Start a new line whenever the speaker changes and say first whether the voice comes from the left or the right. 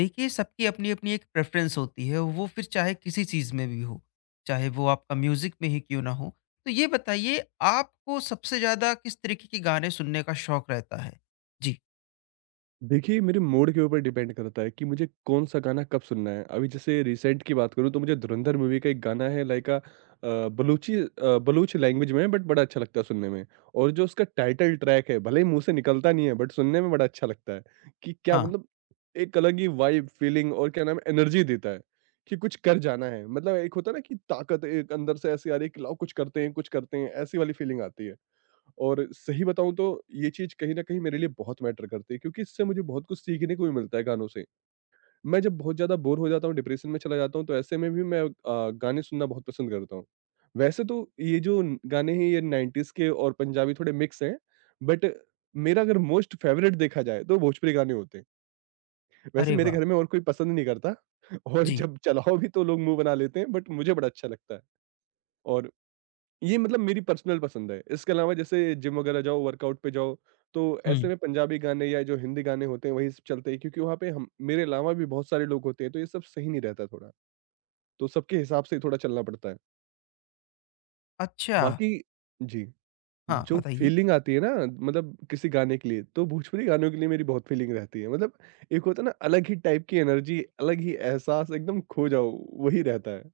left: देखिए सबकी अपनी अपनी एक प्रेफरेंस होती है वो फिर चाहे किसी चीज़ में भी हो, चाहे वो आपका म्यूज़िक में ही क्यों ना हो। तो ये बताइए आपको सबसे ज़्यादा किस तरीके के गाने सुनने का शौक रहता है? जी,
right: देखिए, मेरे मूड के ऊपर डिपेंड करता है कि मुझे कौन-सा गाना कब सुनना है। अभी जैसे रिसेंट की बात करूँ तो मुझे धुरंधर मूवी का एक गाना है बलूची बलूच लैंग्वेज में है बट बड़ा अच्छा लगता है सुनने में। और जो उसका टाइटल ट्रैक है, भले ही मुँह से निकलता नहीं है बट सुनने में बड़ा अच्छा लगता है कि क्या
left: हाँ,
right: मतलब, एक अलग ही वाइब, फीलिंग और क्या नाम है, एनर्जी देता है कि कुछ कर जाना है। मतलब एक होता है ना कि ताकत एक अंदर से ऐसी आ रही है कि लाओ कुछ करते हैं, ऐसी वाली फीलिंग आती है। और सही बताऊँ तो ये चीज़ कहीं न कहीं मेरे लिए बहुत मैटर करती है, क्योंकि इससे मुझे बहुत कुछ सीखने को भी मिलता है गानों से। मैं जब बहुत ज़्यादा बोर हो जाता हूँ, डिप्रेशन में चला जाता हूँ, तो ऐसे में भी मैं गाने सुनना बहुत पसंद करता हूँ। वैसे तो ये जो न गाने हैं, ये 90s के और पंजाबी थोड़े मिक्स हैं, बट मेरा अगर मोस्ट फ़ेवरेट देखा जाए तो भोजपुरी गाने होते हैं। वैसे
left: अरे
right: मेरे
left: वाह!
right: घर में और कोई पसंद नहीं करता। और
left: जी,
right: जब चलाओ भी तो लोग मुँह बना लेते हैं, बट मुझे बड़ा अच्छा लगता है, और ये मतलब मेरी पर्सनल पसंद है। इसके अलावा जैसे जिम वगैरह जाओ, वर्कआउट पे जाओ, तो ऐसे
left: हुँ,
right: में पंजाबी गाने या जो हिंदी गाने होते हैं वही सब चलते हैं, क्योंकि वहाँ पे हम, मेरे अलावा भी बहुत सारे लोग होते हैं, तो ये सब सही नहीं रहता थोड़ा। तो सबके हिसाब से ही थोड़ा चलना पड़ता है।
left: अच्छा,
right: बाकी जी,
left: हाँ,
right: जो
left: बताइए।
right: फ़ीलिंग आती है ना, मतलब किसी गाने के लिए, तो भोजपुरी गानों के लिए मेरी बहुत फ़ीलिंग रहती है। मतलब एक होता है ना, अलग ही टाइप की एनर्जी, अलग ही एहसास, एकदम खो जाओ, वही रहता है।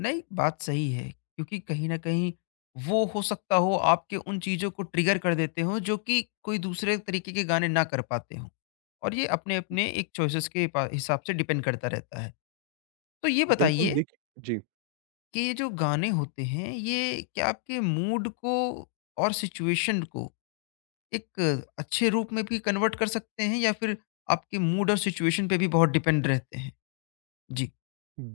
left: नहीं, बात सही है क्योंकि कहीं न कहीं वो हो सकता हो आपके उन चीज़ों को ट्रिगर कर देते हों जो कि कोई दूसरे तरीके के गाने ना कर पाते हों और ये अपने-अपने एक चॉइसेस के पा हिसाब से डिपेंड करता रहता है। तो ये
right: बिल्कुल
left: बताइए
right: देखिए, जी।
left: कि ये जो गाने होते हैं ये क्या आपके मूड को और सिचुएशन को एक अच्छे रूप में भी कन्वर्ट कर सकते हैं या फिर आपके मूड और सिचुएशन पे भी बहुत डिपेंड रहते हैं? जी।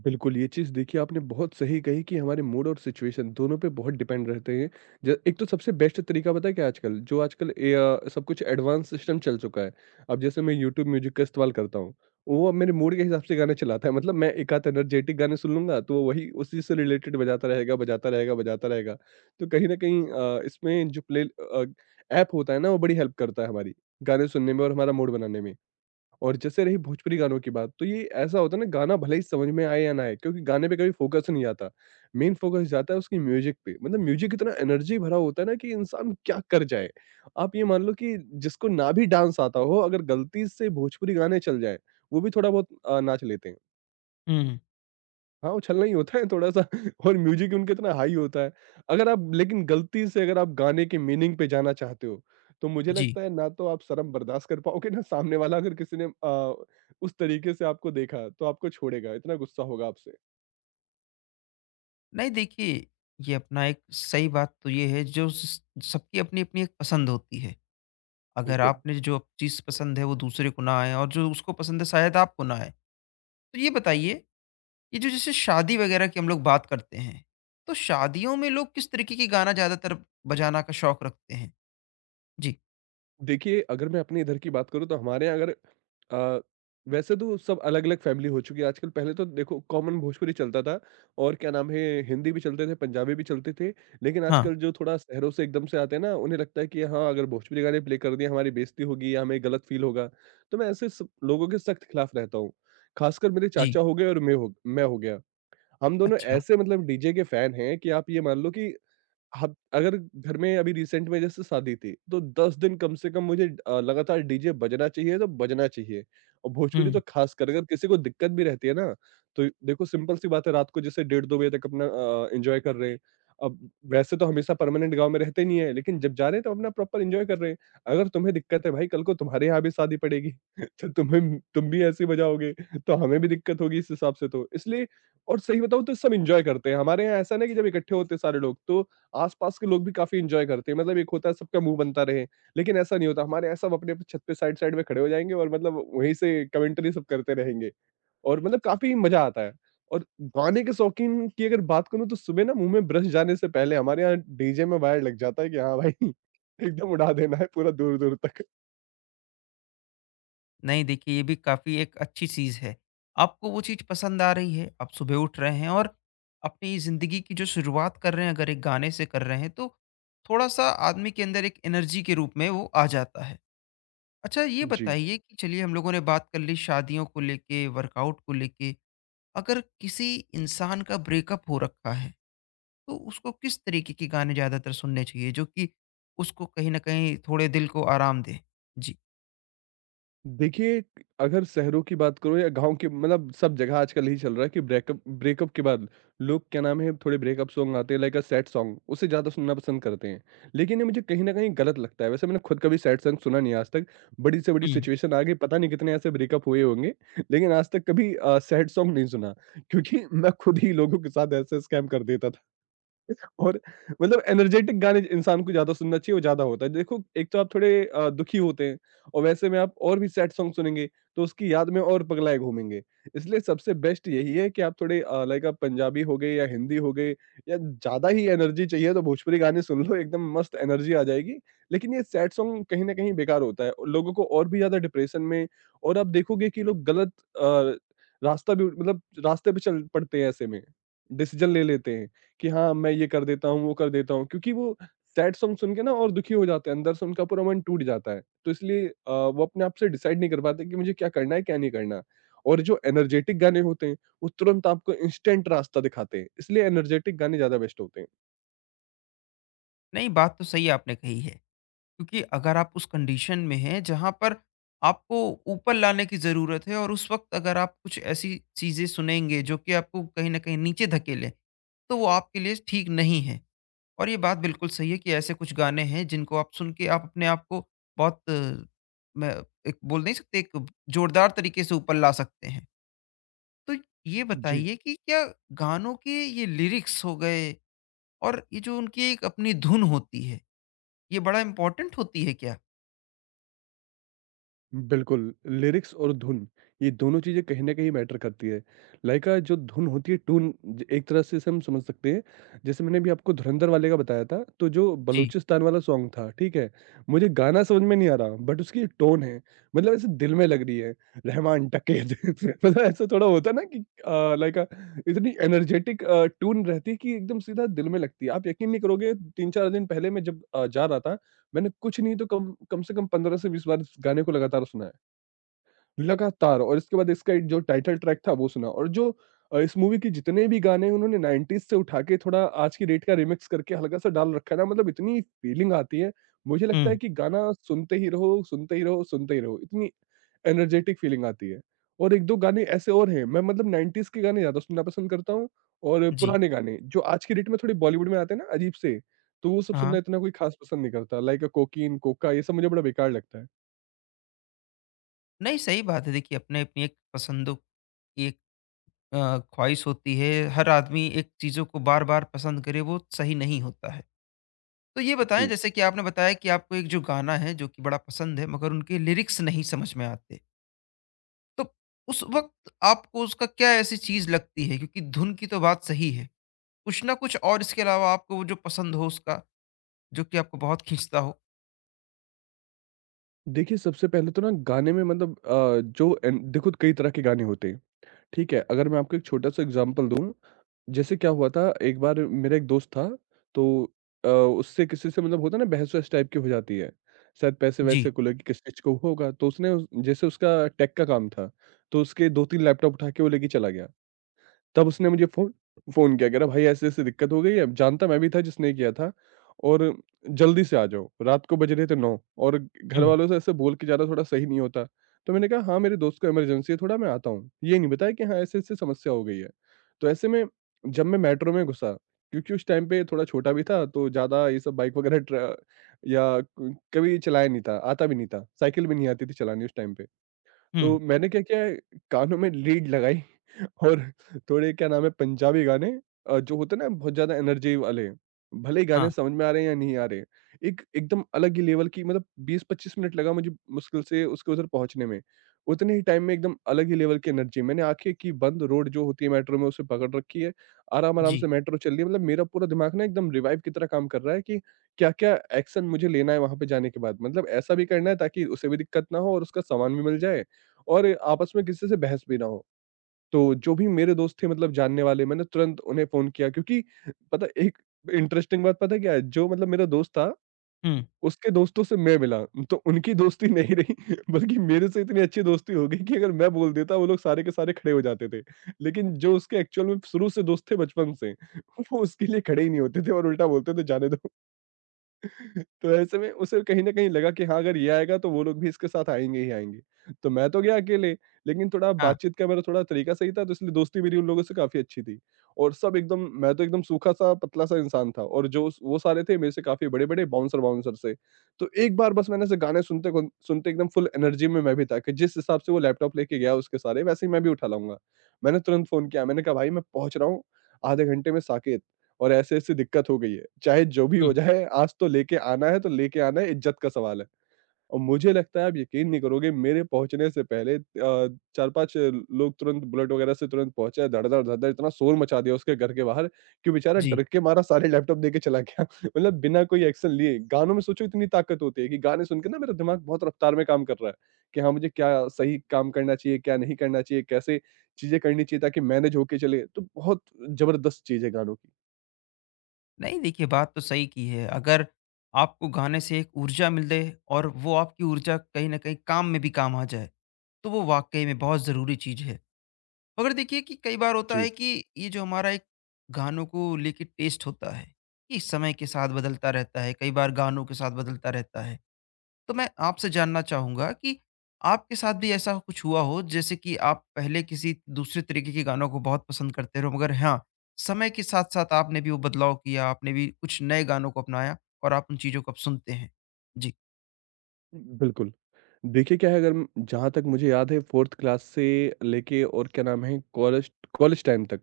right: बिल्कुल, ये चीज़ देखिए आपने बहुत सही कही कि हमारे मूड और सिचुएशन दोनों पे बहुत डिपेंड रहते हैं। ज एक तो सबसे बेस्ट तरीका पता है क्या है आजकल? जो आजकल, सब कुछ एडवांस सिस्टम चल चुका है। अब जैसे मैं यूट्यूब म्यूज़िक का इस्तेमाल करता हूँ, वो अब मेरे मूड के हिसाब से गाने चलाता है। मतलब मैं एक आध एनर्जेटिक गाने सुन लूँगा, तो वो वही उसी से रिलेटेड बजाता रहेगा, बजाता रहेगा, बजाता रहेगा। तो कहीं न कहीं इसमें जो प्ले ऐप होता है ना, वो बड़ी हेल्प करता है हमारी, गाने सुनने में और हमारा मूड बनाने में। और जैसे रही भोजपुरी गानों की बात, तो ये ऐसा होता है ना, गाना भले ही समझ में आए या ना आए, क्योंकि गाने पे कभी फ़ोकस नहीं जाता। मेन फ़ोकस जाता है उसकी म्यूज़िक पे, मतलब म्यूज़िक इतना एनर्जी भरा होता है ना कि इंसान क्या कर जाए। आप ये मान लो कि जिसको ना भी डांस आता हो, अगर गलती से भोजपुरी गाने चल जाएँ, वो भी थोड़ा बहुत नाच लेते हैं।
left: हुँ।
right: हाँ, उछलना ही होता है थोड़ा-सा। और म्यूज़िक उनका इतना हाई होता है। अगर आप लेकिन गलती से अगर आप गाने के मीनिंग पे जाना चाहते हो, तो मुझे
left: जी।
right: लगता है ना तो आप शर्म बर्दाश्त कर पाओगे, ना सामने वाला, अगर किसी ने उस तरीके से आपको देखा, तो आपको छोड़ेगा, इतना गुस्सा होगा आपसे।
left: नहीं देखिए, ये अपना एक सही बात तो ये है जो स सबकी अपनी-अपनी एक पसंद होती है। अगर
right: बिल्कुल।
left: आपने जो चीज़ पसंद है वो दूसरे को ना आए और जो उसको पसंद है शायद आपको ना आए। तो ये बताइए ये जो जैसे शादी वगैरह की हम लोग बात करते हैं, तो शादियों में लोग किस तरीके के गाना ज़्यादातर बजाना का शौक रखते हैं? जी।
right: देखिए, अगर मैं अपने इधर की बात करूँ तो हमारे यहाँ अगर अ, वैसे तो सब अलग-अलग फैमिली हो चुकी है आजकल। पहले तो देखो कॉमन भोजपुरी चलता था, और क्या नाम है, हिंदी भी चलते थे, पंजाबी भी चलते थे। लेकिन
left: हाँ,
right: आजकल जो थोड़ा शहरों से एकदम से आते हैं ना, उन्हें लगता है कि हाँ, अगर भोजपुरी गाने प्ले कर दिए हमारी बेइज़्ज़ती होगी या हमें गलत फ़ील होगा। तो मैं ऐसे सब लोगों के सख्त खिलाफ रहता हूँ। ख़ासकर मेरे
left: जी।
right: चाचा हो गए और मैं हो गया। हम दोनों
left: अच्छा।
right: ऐसे मतलब डीजे के फैन हैं कि आप ये मान लो कि हब अगर घर में अभी रिसेंट में जैसे शादी थी, तो 10 दिन कम से कम मुझे लगातार डीजे बजना चाहिए तो बजना चाहिए। और भोजपुरी
left: हुँ।
right: तो खासकर, अगर किसी को दिक्कत भी रहती है ना, तो देखो सिंपल सी बात है, रात को जैसे डेढ़ 2 बजे तक अपना एन्जॉय कर रहे हैं। अब, वैसे तो हमेशा परमानेंट गाँव में रहते नहीं है, लेकिन जब जा रहे हैं तो अपना प्रॉपर एन्जॉय कर रहे हैं। अगर तुम्हें दिक्कत है भाई, कल को तुम्हारे यहाँ भी शादी पड़ेगी तो तुम भी ऐसे ही बजाओगे, तो हमें भी दिक्कत होगी इस हिसाब से तो। इसलिए, और सही बताऊँ तो सब एन्जॉय करते हैं। हमारे यहाँ ऐसा नहीं है, कि जब इकट्ठे होते हैं सारे लोग, तो आसपास के लोग भी काफ़ी एन्जॉय करते हैं। मतलब एक होता है सबका मुँह बनता रहे, लेकिन ऐसा नहीं होता हमारे यहाँ। सब अपने-अपने छत पे साइड-साइड में खड़े हो जाएँगे और मतलब वहीं से कमेंटरी सब करते रहेंगे, और मतलब काफ़ी मज़ा आता है। और गाने के शौकीन की अगर बात करूँ, तो सुबह ना मुँह में ब्रश जाने से पहले हमारे यहाँ डीजे में वायर लग जाता है कि हाँ भाई, एकदम उड़ा देना है पूरा दूर-दूर तक।
left: नहीं देखिए, ये भी काफ़ी एक अच्छी चीज़ है। आपको वो चीज़ पसंद आ रही है, आप सुबह उठ रहे हैं और अपनी ज़िंदगी की जो शुरुआत कर रहे हैं अगर एक गाने से कर रहे हैं तो थोड़ा-सा आदमी के अंदर एक एनर्जी के रूप में वो आ जाता है। अच्छा ये
right: जी।
left: बताइए कि चलिए हम लोगों ने बात कर ली शादियों को लेके, वर्कआउट को लेके। अगर किसी इंसान का ब्रेकअप हो रखा है, तो उसको किस तरीके के गाने ज़्यादातर सुनने चाहिए जो कि उसको कहीं न कहीं थोड़े दिल को आराम दें? जी।
right: देखिए, अगर शहरों की बात करो या गाँव की, मतलब सब जगह आजकल यही चल रहा है कि ब्रेकअप, ब्रेकअप के बाद लोग, क्या नाम है, थोड़े ब्रेकअप सॉन्ग आते हैं लाइक अ सैड सॉन्ग, उसे ज़्यादा सुनना पसंद करते हैं। लेकिन ये मुझे कहीं न कहीं गलत लगता है। वैसे मैंने खुद कभी सैड सॉन्ग सुना नहीं है आज तक। बड़ी से बड़ी
left: हुँ।
right: सिचुएशन आ गई, पता नहीं कितने ऐसे ब्रेकअप हुए होंगे, लेकिन आज तक कभी सैड सॉन्ग नहीं सुना, क्योंकि मैं खुद ही लोगों के साथ ऐसे स्कैम कर देता था। और मतलब एनर्जेटिक गाने इंसान को ज़्यादा सुनना चाहिए, वो ज़्यादा होता है। देखो, एक तो आप थोड़े दुखी होते हैं, और वैसे में आप और भी सैड सॉन्ग सुनेंगे, तो उसकी याद में और पगलाए घूमेंगे। इसलिए सबसे बेस्ट यही है कि आप थोड़े लाइक, आप पंजाबी हो गए या हिंदी हो गए, या ज़्यादा ही एनर्जी चाहिए तो भोजपुरी गाने सुन लो, एकदम मस्त एनर्जी आ जाएगी। लेकिन ये सैड सॉन्ग कहीं न कहीं बेकार होता है, और लोगों को और भी ज़्यादा डिप्रेशन में, और आप देखोगे कि लोग गलत अ, रास्ता भी, मतलब रास्ते पे चल पड़ते हैं ऐसे में, डिसीज़न ले लेते हैं। कि हाँ, मैं ये कर देता हूँ, वो कर देता हूँ। क्योंकि वो सैड सॉन्ग सुन के ना और दुखी हो जाते हैं, अंदर से उनका पूरा मन टूट जाता है। तो इसलिए वो अपने आप से डिसाइड नहीं कर पाते कि मुझे क्या करना है, क्या नहीं करना। और जो एनर्जेटिक गाने होते हैं, वो तुरंत आपको इंस्टेंट रास्ता दिखाते हैं। इसलिए एनर्जेटिक गाने ज़्यादा बेस्ट होते हैं।
left: नहीं, बात तो सही आपने कही है, क्योंकि अगर आप उस कंडीशन में हैं जहाँ पर आपको ऊपर लाने की ज़रूरत है और उस वक़्त अगर आप कुछ ऐसी चीज़ें सुनेंगे जो कि आपको कहीं न कहीं नीचे धकेलें, तो वो आपके लिए ठीक नहीं है। और ये बात बिल्कुल सही है कि ऐसे कुछ गाने हैं जिनको आप सुन के आप अपने आप को बहुत मैं एक बोल नहीं सकते एक जोरदार तरीके से ऊपर ला सकते हैं। तो ये
right: जी।
left: बताइए कि क्या गानों के ये लिरिक्स हो गए और ये जो उनकी एक अपनी धुन होती है, ये बड़ा इम्पोर्टेंट होती है क्या?
right: बिल्कुल, लिरिक्स और धुन, ये दोनों चीज़ें कहीं न कहीं मैटर करती है। जो धुन होती है, टून, ज एक तरह से इसे हम समझ सकते हैं। जैसे मैंने अभी आपको धुरंधर वाले का बताया था, तो जो
left: जी।
right: बलूचिस्तान वाला सॉन्ग था, ठीक है? मुझे गाना समझ में नहीं आ रहा, बट उसकी टोन है, मतलब ऐसे दिल में लग रही है, रहमान डकैत। मतलब ऐसा थोड़ा होता है ना कि इतनी एनर्जेटिक टून रहती है कि एकदम सीधा दिल में लगती है। आप यकीन नहीं करोगे, 3-4 दिन पहले मैं जब जा रहा था, मैंने कुछ नहीं तो कम कम से कम 15 से 20 बार इस गाने को लगातार सुना, लगातार। और इसके बाद इसका एक जो टाइटल ट्रैक था वो सुना, और जो इस मूवी के जितने भी गाने हैं, उन्होंने 90s से उठा के थोड़ा आज की डेट का रिमिक्स करके हल्का सा डाल रखा है ना, मतलब इतनी फीलिंग आती है, मुझे लगता है
left: हुँ,
right: कि गाना सुनते ही रहो, सुनते ही रहो, सुनते ही रहो, इतनी एनर्जेटिक फीलिंग आती है। और एक दो गाने ऐसे और हैं, मैं मतलब 90s के गाने ज्यादा सुनना पसंद करता हूँ, और
left: जी।
right: पुराने गाने जो आज की डेट में थोड़े बॉलीवुड में आते हैं ना अजीब से, तो वो सब
left: हाँ।
right: सुनना इतना कोई खास पसंद नहीं करता, लाइक कोकीन कोका, ये सब मुझे बड़ा बेकार लगता है।
left: नहीं, सही बात है। देखिए, अपने अपनी एक पसंदों की एक ख्वाहिश होती है। हर आदमी एक चीज़ों को बार-बार पसंद करे वो सही नहीं होता है। तो ये बताएँ
right: जी।
left: जैसे कि आपने बताया कि आपको एक जो गाना है जो कि बड़ा पसंद है मगर उनके लिरिक्स नहीं समझ में आते। तो उस वक़्त आपको उसका क्या ऐसी चीज़ लगती है? क्योंकि धुन की तो बात सही है। कुछ ना कुछ और इसके अलावा आपको वो जो पसंद हो उसका जो कि आपको बहुत खींचता हो?
right: देखिए, सबसे पहले तो ना गाने में मतलब जो एन देखो कई तरह के गाने होते हैं, ठीक है? अगर मैं आपको एक छोटा-सा एग्ज़ाम्पल दूँ, जैसे क्या हुआ था एक बार मेरा एक दोस्त था। तो उससे किसी से मतलब होता है ना, बहस वहस टाइप की हो जाती है, शायद
left: जी।
right: पैसे-वैसे को लेके किस चीज़ को होगा। तो उसने उस जैसे उसका टेक का काम था, तो उसके 2-3 लैपटॉप उठा के वो लेके चला गया। तब उसने मुझे फ़ोन फ़ोन किया, कह रहा भाई ऐसे-ऐसे दिक्कत हो गई है, जानता मैं भी था जिसने किया था और जल्दी से आ जाओ। रात को बज रहे थे 9 और घर
left: हुँ,
right: वालों से ऐसे बोल के जाना थोड़ा सही नहीं होता। तो मैंने कहा हाँ, मेरे दोस्त को इमरजेंसी है, थोड़ा मैं आता हूँ। ये नहीं बताया कि हाँ, ऐसे-ऐसे समस्या हो गई है। तो ऐसे में जब मैं मेट्रो में घुसा, क्योंकि उस टाइम पे थोड़ा छोटा भी था, तो ज़्यादा ये सब बाइक वगैरह ट्र या क कभी चलाया नहीं था, आता भी नहीं था, साइकिल भी नहीं आती थी चलानी उस टाइम पे।
left: हुँ,
right: तो मैंने क्या किया, कानों में लीड लगाई और थोड़े क्या नाम है पंजाबी गाने, जो होते हैं ना बहुत ज़्यादा एनर्जी वाले, भले ही गाने
left: हाँ,
right: समझ में आ रहे हैं या नहीं आ रहे, एक एकदम अलग ही लेवल की मतलब। 20-25 मिनट लगा मुझे मुश्किल से उसके उधर पहुँचने में। उतने ही टाइम में एकदम अलग ही लेवल की एनर्जी, मैंने आँखें की बंद, रोड जो होती है मेट्रो में उसे पकड़ रखी है, आराम-आराम
left: जी,
right: से मेट्रो चल रही है, मतलब मेरा पूरा दिमाग ना एकदम रिवाइव की तरह काम कर रहा है कि क्या-क्या एक्शन मुझे लेना है वहाँ पे जाने के बाद, मतलब ऐसा भी करना है ताकि उसे भी दिक्कत ना हो और उसका सामान भी मिल जाए और आपस में किसी से बहस भी ना हो। तो जो भी मेरे दोस्त थे मतलब जानने वाले, मैंने तुरंत उन्हें फ़ोन किया, क्योंकि पता एक इंटरेस्टिंग बात पता है क्या है? जो मतलब मेरा दोस्त था,
left: हुँ,
right: उसके दोस्तों से मैं मिला, तो उनकी दोस्ती नहीं रही बल्कि मेरे से इतनी अच्छी दोस्ती हो गई कि अगर मैं बोल देता वो लोग सारे के सारे खड़े हो जाते थे। लेकिन जो उसके एक्चुअल में शुरू से दोस्त थे बचपन से, वो उसके लिए खड़े ही नहीं होते थे और उल्टा बोलते थे जाने दो। तो ऐसे में उसे कहीं न कहीं लगा कि हाँ, अगर ये आएगा तो वो लोग भी इसके साथ आएँगे ही आएँगे। तो मैं तो गया अकेले, लेकिन थोड़ा
left: हाँ,
right: बातचीत का मेरा थोड़ा तरीका सही था, तो इसलिए दोस्ती मेरी उन लोगों से काफ़ी अच्छी थी। और सब एकदम, मैं तो एकदम सूखा-सा, पतला-सा इंसान था और जो स वो सारे थे मेरे से काफ़ी बड़े-बड़े बाउंसर-वाउंसर से। तो एक बार बस मैंने ऐसे गाने सुनते गुन सुनते, एकदम फुल एनर्जी में मैं भी था कि जिस हिसाब से वो लैपटॉप लेके गया उसके, सारे वैसे ही मैं भी उठा लाऊँगा। मैंने तुरंत फ़ोन किया, मैंने कहा भाई मैं पहुँच रहा हूँ आधे घंटे में, साकेत। और ऐसे-ऐसे दिक्कत हो गई है। चाहे जो भी हो
left: हुँ,
right: जाए, आज तो लेके आना है तो लेके आना है, इज़्ज़त का सवाल है। और मुझे लगता है आप यकीन नहीं करोगे, मेरे पहुँचने से पहले 4-5 लोग तुरंत बुलेट वगैरह से तुरंत पहुँचे, धड़-धड़, धड़-धड़ इतना शोर मचा दिया उसके घर के बाहर कि बेचारा
left: जी।
right: डर के मारा सारे लैपटॉप देके चला गया। मतलब बिना कोई एक्शन लिए। गानों में सोचो इतनी ताकत होती है कि गाने सुन के ना मेरा दिमाग बहुत रफ्तार में काम कर रहा है कि हाँ, मुझे क्या सही काम करना चाहिए, क्या नहीं करना चाहिए, कैसे चीज़ें करनी चाहिए ताकि मैनेज होके चले। तो बहुत ज़बरदस्त चीज़ है गानों की।
left: नहीं देखिए बात तो सही की है। अगर आपको गाने से एक ऊर्जा मिल जाए और वो आपकी ऊर्जा कहीं न कहीं काम में भी काम आ जाए, तो वो वाक़ई में बहुत ज़रूरी चीज़ है। मगर देखिए कि कई बार होता
right: जी।
left: है कि ये जो हमारा एक गानों को लेके टेस्ट होता है, ये समय के साथ बदलता रहता है, कई बार गानों के साथ बदलता रहता है। तो मैं आपसे जानना चाहूँगा कि आपके साथ भी ऐसा कुछ हुआ हो जैसे कि आप पहले किसी दूसरे तरीके के गानों को बहुत पसंद करते रहो मगर हाँ, समय के साथ-साथ आपने भी वो बदलाव किया, आपने भी कुछ नए गानों को अपनाया और आप उन चीज़ों को अब सुनते हैं? जी।
right: बिल्कुल। देखिए क्या है, अगर म जहाँ तक मुझे याद है, 4th क्लास से लेके और क्या नाम है कॉलेज कॉलेज टाइम तक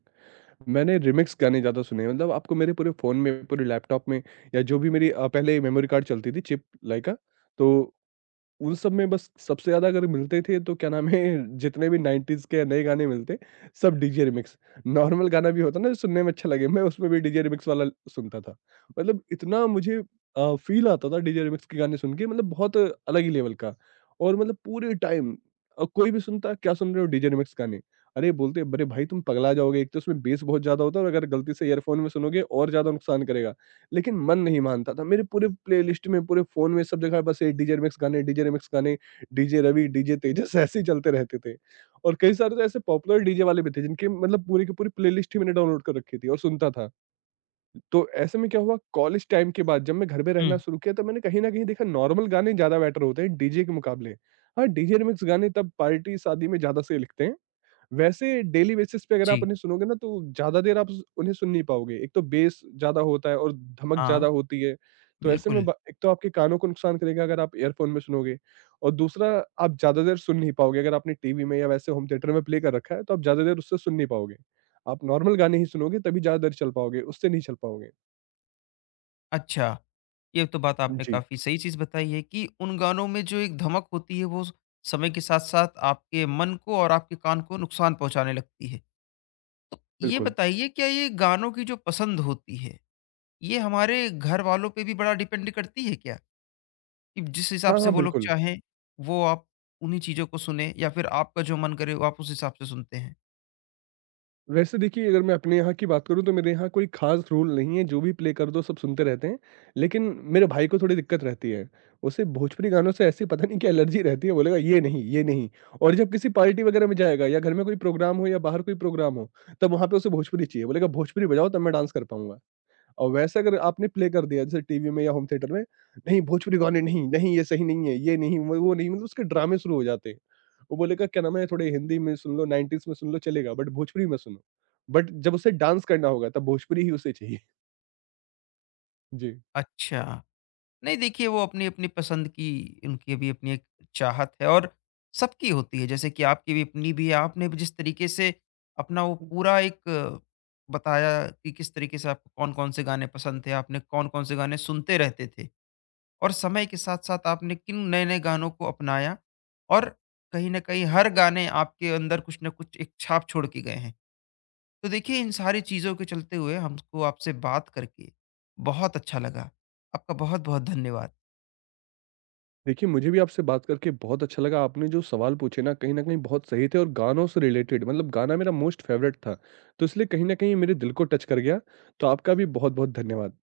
right: मैंने रीमिक्स गाने ज़्यादा सुने हैं। मतलब आपको मेरे पूरे फ़ोन में, पूरे लैपटॉप में या जो भी मेरी, पहले मेमोरी कार्ड चलती थी चिप लाइका, तो उन सब में बस सबसे ज़्यादा अगर मिलते थे, तो क्या नाम है, जितने भी 90s के नए गाने मिलते, सब डीजे रिमिक्स। नॉर्मल गाना भी होता ना जो सुनने में अच्छा लगे, मैं उसमें भी डीजे रिमिक्स वाला सुनता था। मतलब इतना मुझे फ़ील आता था डीजे रिमिक्स के गाने सुन के, मतलब बहुत अलग ही लेवल का। और मतलब पूरे टाइम, कोई भी सुनता, क्या सुन रहे हो, डीजे रिमिक्स गाने। अरे बोलते अरे भाई तुम पगला जाओगे, एक तो उसमें बेस बहुत ज़्यादा होता है और अगर गलती से ईयरफ़ोन में सुनोगे और ज़्यादा नुकसान करेगा। लेकिन मन नहीं मानता था। मेरे पूरे प्लेलिस्ट में, पूरे फ़ोन में, सब जगह बस ये डीजे रिमिक्स गाने, डीजे रिमिक्स गाने, डीजे रवि, डीजे तेजस ऐसे ही चलते रहते थे। और कई सारे तो ऐसे पॉपुलर डीजे वाले भी थे, जिनकी मतलब पूरी की पूरी प्लेलिस्ट ही मैंने डाउनलोड कर रखी थी और सुनता था। तो ऐसे में क्या हुआ, कॉलेज टाइम के बाद जब मैं घर में रहना
left: हुँ।
right: शुरू किया, तब मैंने कहीं न कहीं देखा, नॉर्मल गाने ज़्यादा बेटर होते हैं डीजे के मुकाबले। हाँ, डीजे रिमिक्स गाने तब पार्टी, शादी में ज़्यादा सही लगते हैं। वैसे डेली बेसिस पे अगर आप
left: जी।
right: उन्हें सुनोगे ना, तो ज़्यादा देर आप स उन्हें सुन नहीं पाओगे। एक तो बेस ज़्यादा होता है और धमक
left: हाँ,
right: ज़्यादा होती है। तो ऐसे में
left: बिल्कुल।
right: ब एक तो आपके कानों को नुकसान करेगा अगर आप ईयरफ़ोन में सुनोगे, और दूसरा आप ज़्यादा देर सुन नहीं पाओगे। अगर आपने टीवी में या वैसे होम थिएटर में प्ले कर रखा है, तो आप ज़्यादा देर उससे सुन नहीं पाओगे। आप नॉर्मल गाने ही सुनोगे तभी ज़्यादा देर चल पाओगे, उससे नहीं चल पाओगे।
left: अच्छा, ये तो बात आपने
right: जी,
left: काफ़ी सही चीज़ बताई है कि उन गानों में जो एक धमक होती है वो समय के साथ-साथ आपके मन को और आपके कान को नुकसान पहुँचाने लगती है। तो ये
right: बिल्कुल।
left: बताइए क्या ये गानों की जो पसंद होती है, ये हमारे घर वालों पे भी बड़ा डिपेंड करती है क्या? कि जिस हिसाब
right: हाँ,
left: से
right: हाँ,
left: वो लोग
right: बिल्कुल।
left: चाहें, वो आप उन्हीं चीज़ों को सुनें या फिर आपका जो मन करे वो आप उस हिसाब से सुनते हैं?
right: वैसे देखिए, अगर मैं अपने यहाँ की बात करूँ तो मेरे यहाँ कोई ख़ास रूल नहीं है, जो भी प्ले कर दो सब सुनते रहते हैं। लेकिन मेरे भाई को थोड़ी दिक्कत रहती है, उसे भोजपुरी गानों से ऐसी पता नहीं क्या एलर्जी रहती है, बोलेगा ये नहीं, ये नहीं। और जब किसी पार्टी वगैरह में जाएगा या घर में कोई प्रोग्राम हो या बाहर कोई प्रोग्राम हो, तब वहाँ पे उसे भोजपुरी चाहिए, बोलेगा भोजपुरी बजाओ तब मैं डांस कर पाऊँगा। और वैसे अगर आपने प्ले कर दिया जैसे टीवी में या होम थिएटर में, नहीं भोजपुरी गाने नहीं, नहीं ये सही नहीं है, ये नहीं, वो नहीं, मतलब उसके ड्रामे शुरू हो जाते हैं। वो बोलेगा क्या नाम है, थोड़े हिंदी में सुन लो, 90s में सुन लो चलेगा बट भोजपुरी मत सुनो। बट जब उसे डांस करना होगा तब भोजपुरी ही उसे चाहिए। जी।
left: अच्छा। नहीं देखिए वो अपनी-अपनी पसंद की उनकी भी अपनी एक चाहत है और सबकी होती है जैसे कि आपकी भी अपनी भी है। आपने भी जिस तरीके से अपना वो पूरा एक बताया कि किस तरीके से आपको कौन-कौन से गाने पसंद थे, आपने कौन-कौन से गाने सुनते रहते थे और समय के साथ-साथ आपने किन नए-नए गानों को अपनाया और कहीं न कहीं हर गाने आपके अंदर कुछ न कुछ एक छाप छोड़ के गए हैं। तो देखिए इन सारी चीज़ों के चलते हुए हमको आपसे बात करके बहुत अच्छा लगा। आपका बहुत-बहुत धन्यवाद।
right: देखिए मुझे भी आपसे बात करके बहुत अच्छा लगा। आपने जो सवाल पूछे ना कहीं न कहीं बहुत सही थे और गानों से रिलेटेड, मतलब गाना मेरा मोस्ट फेवरेट था। तो इसलिए कहीं न कहीं मेरे दिल को टच कर गया। तो आपका भी बहुत-बहुत धन्यवाद।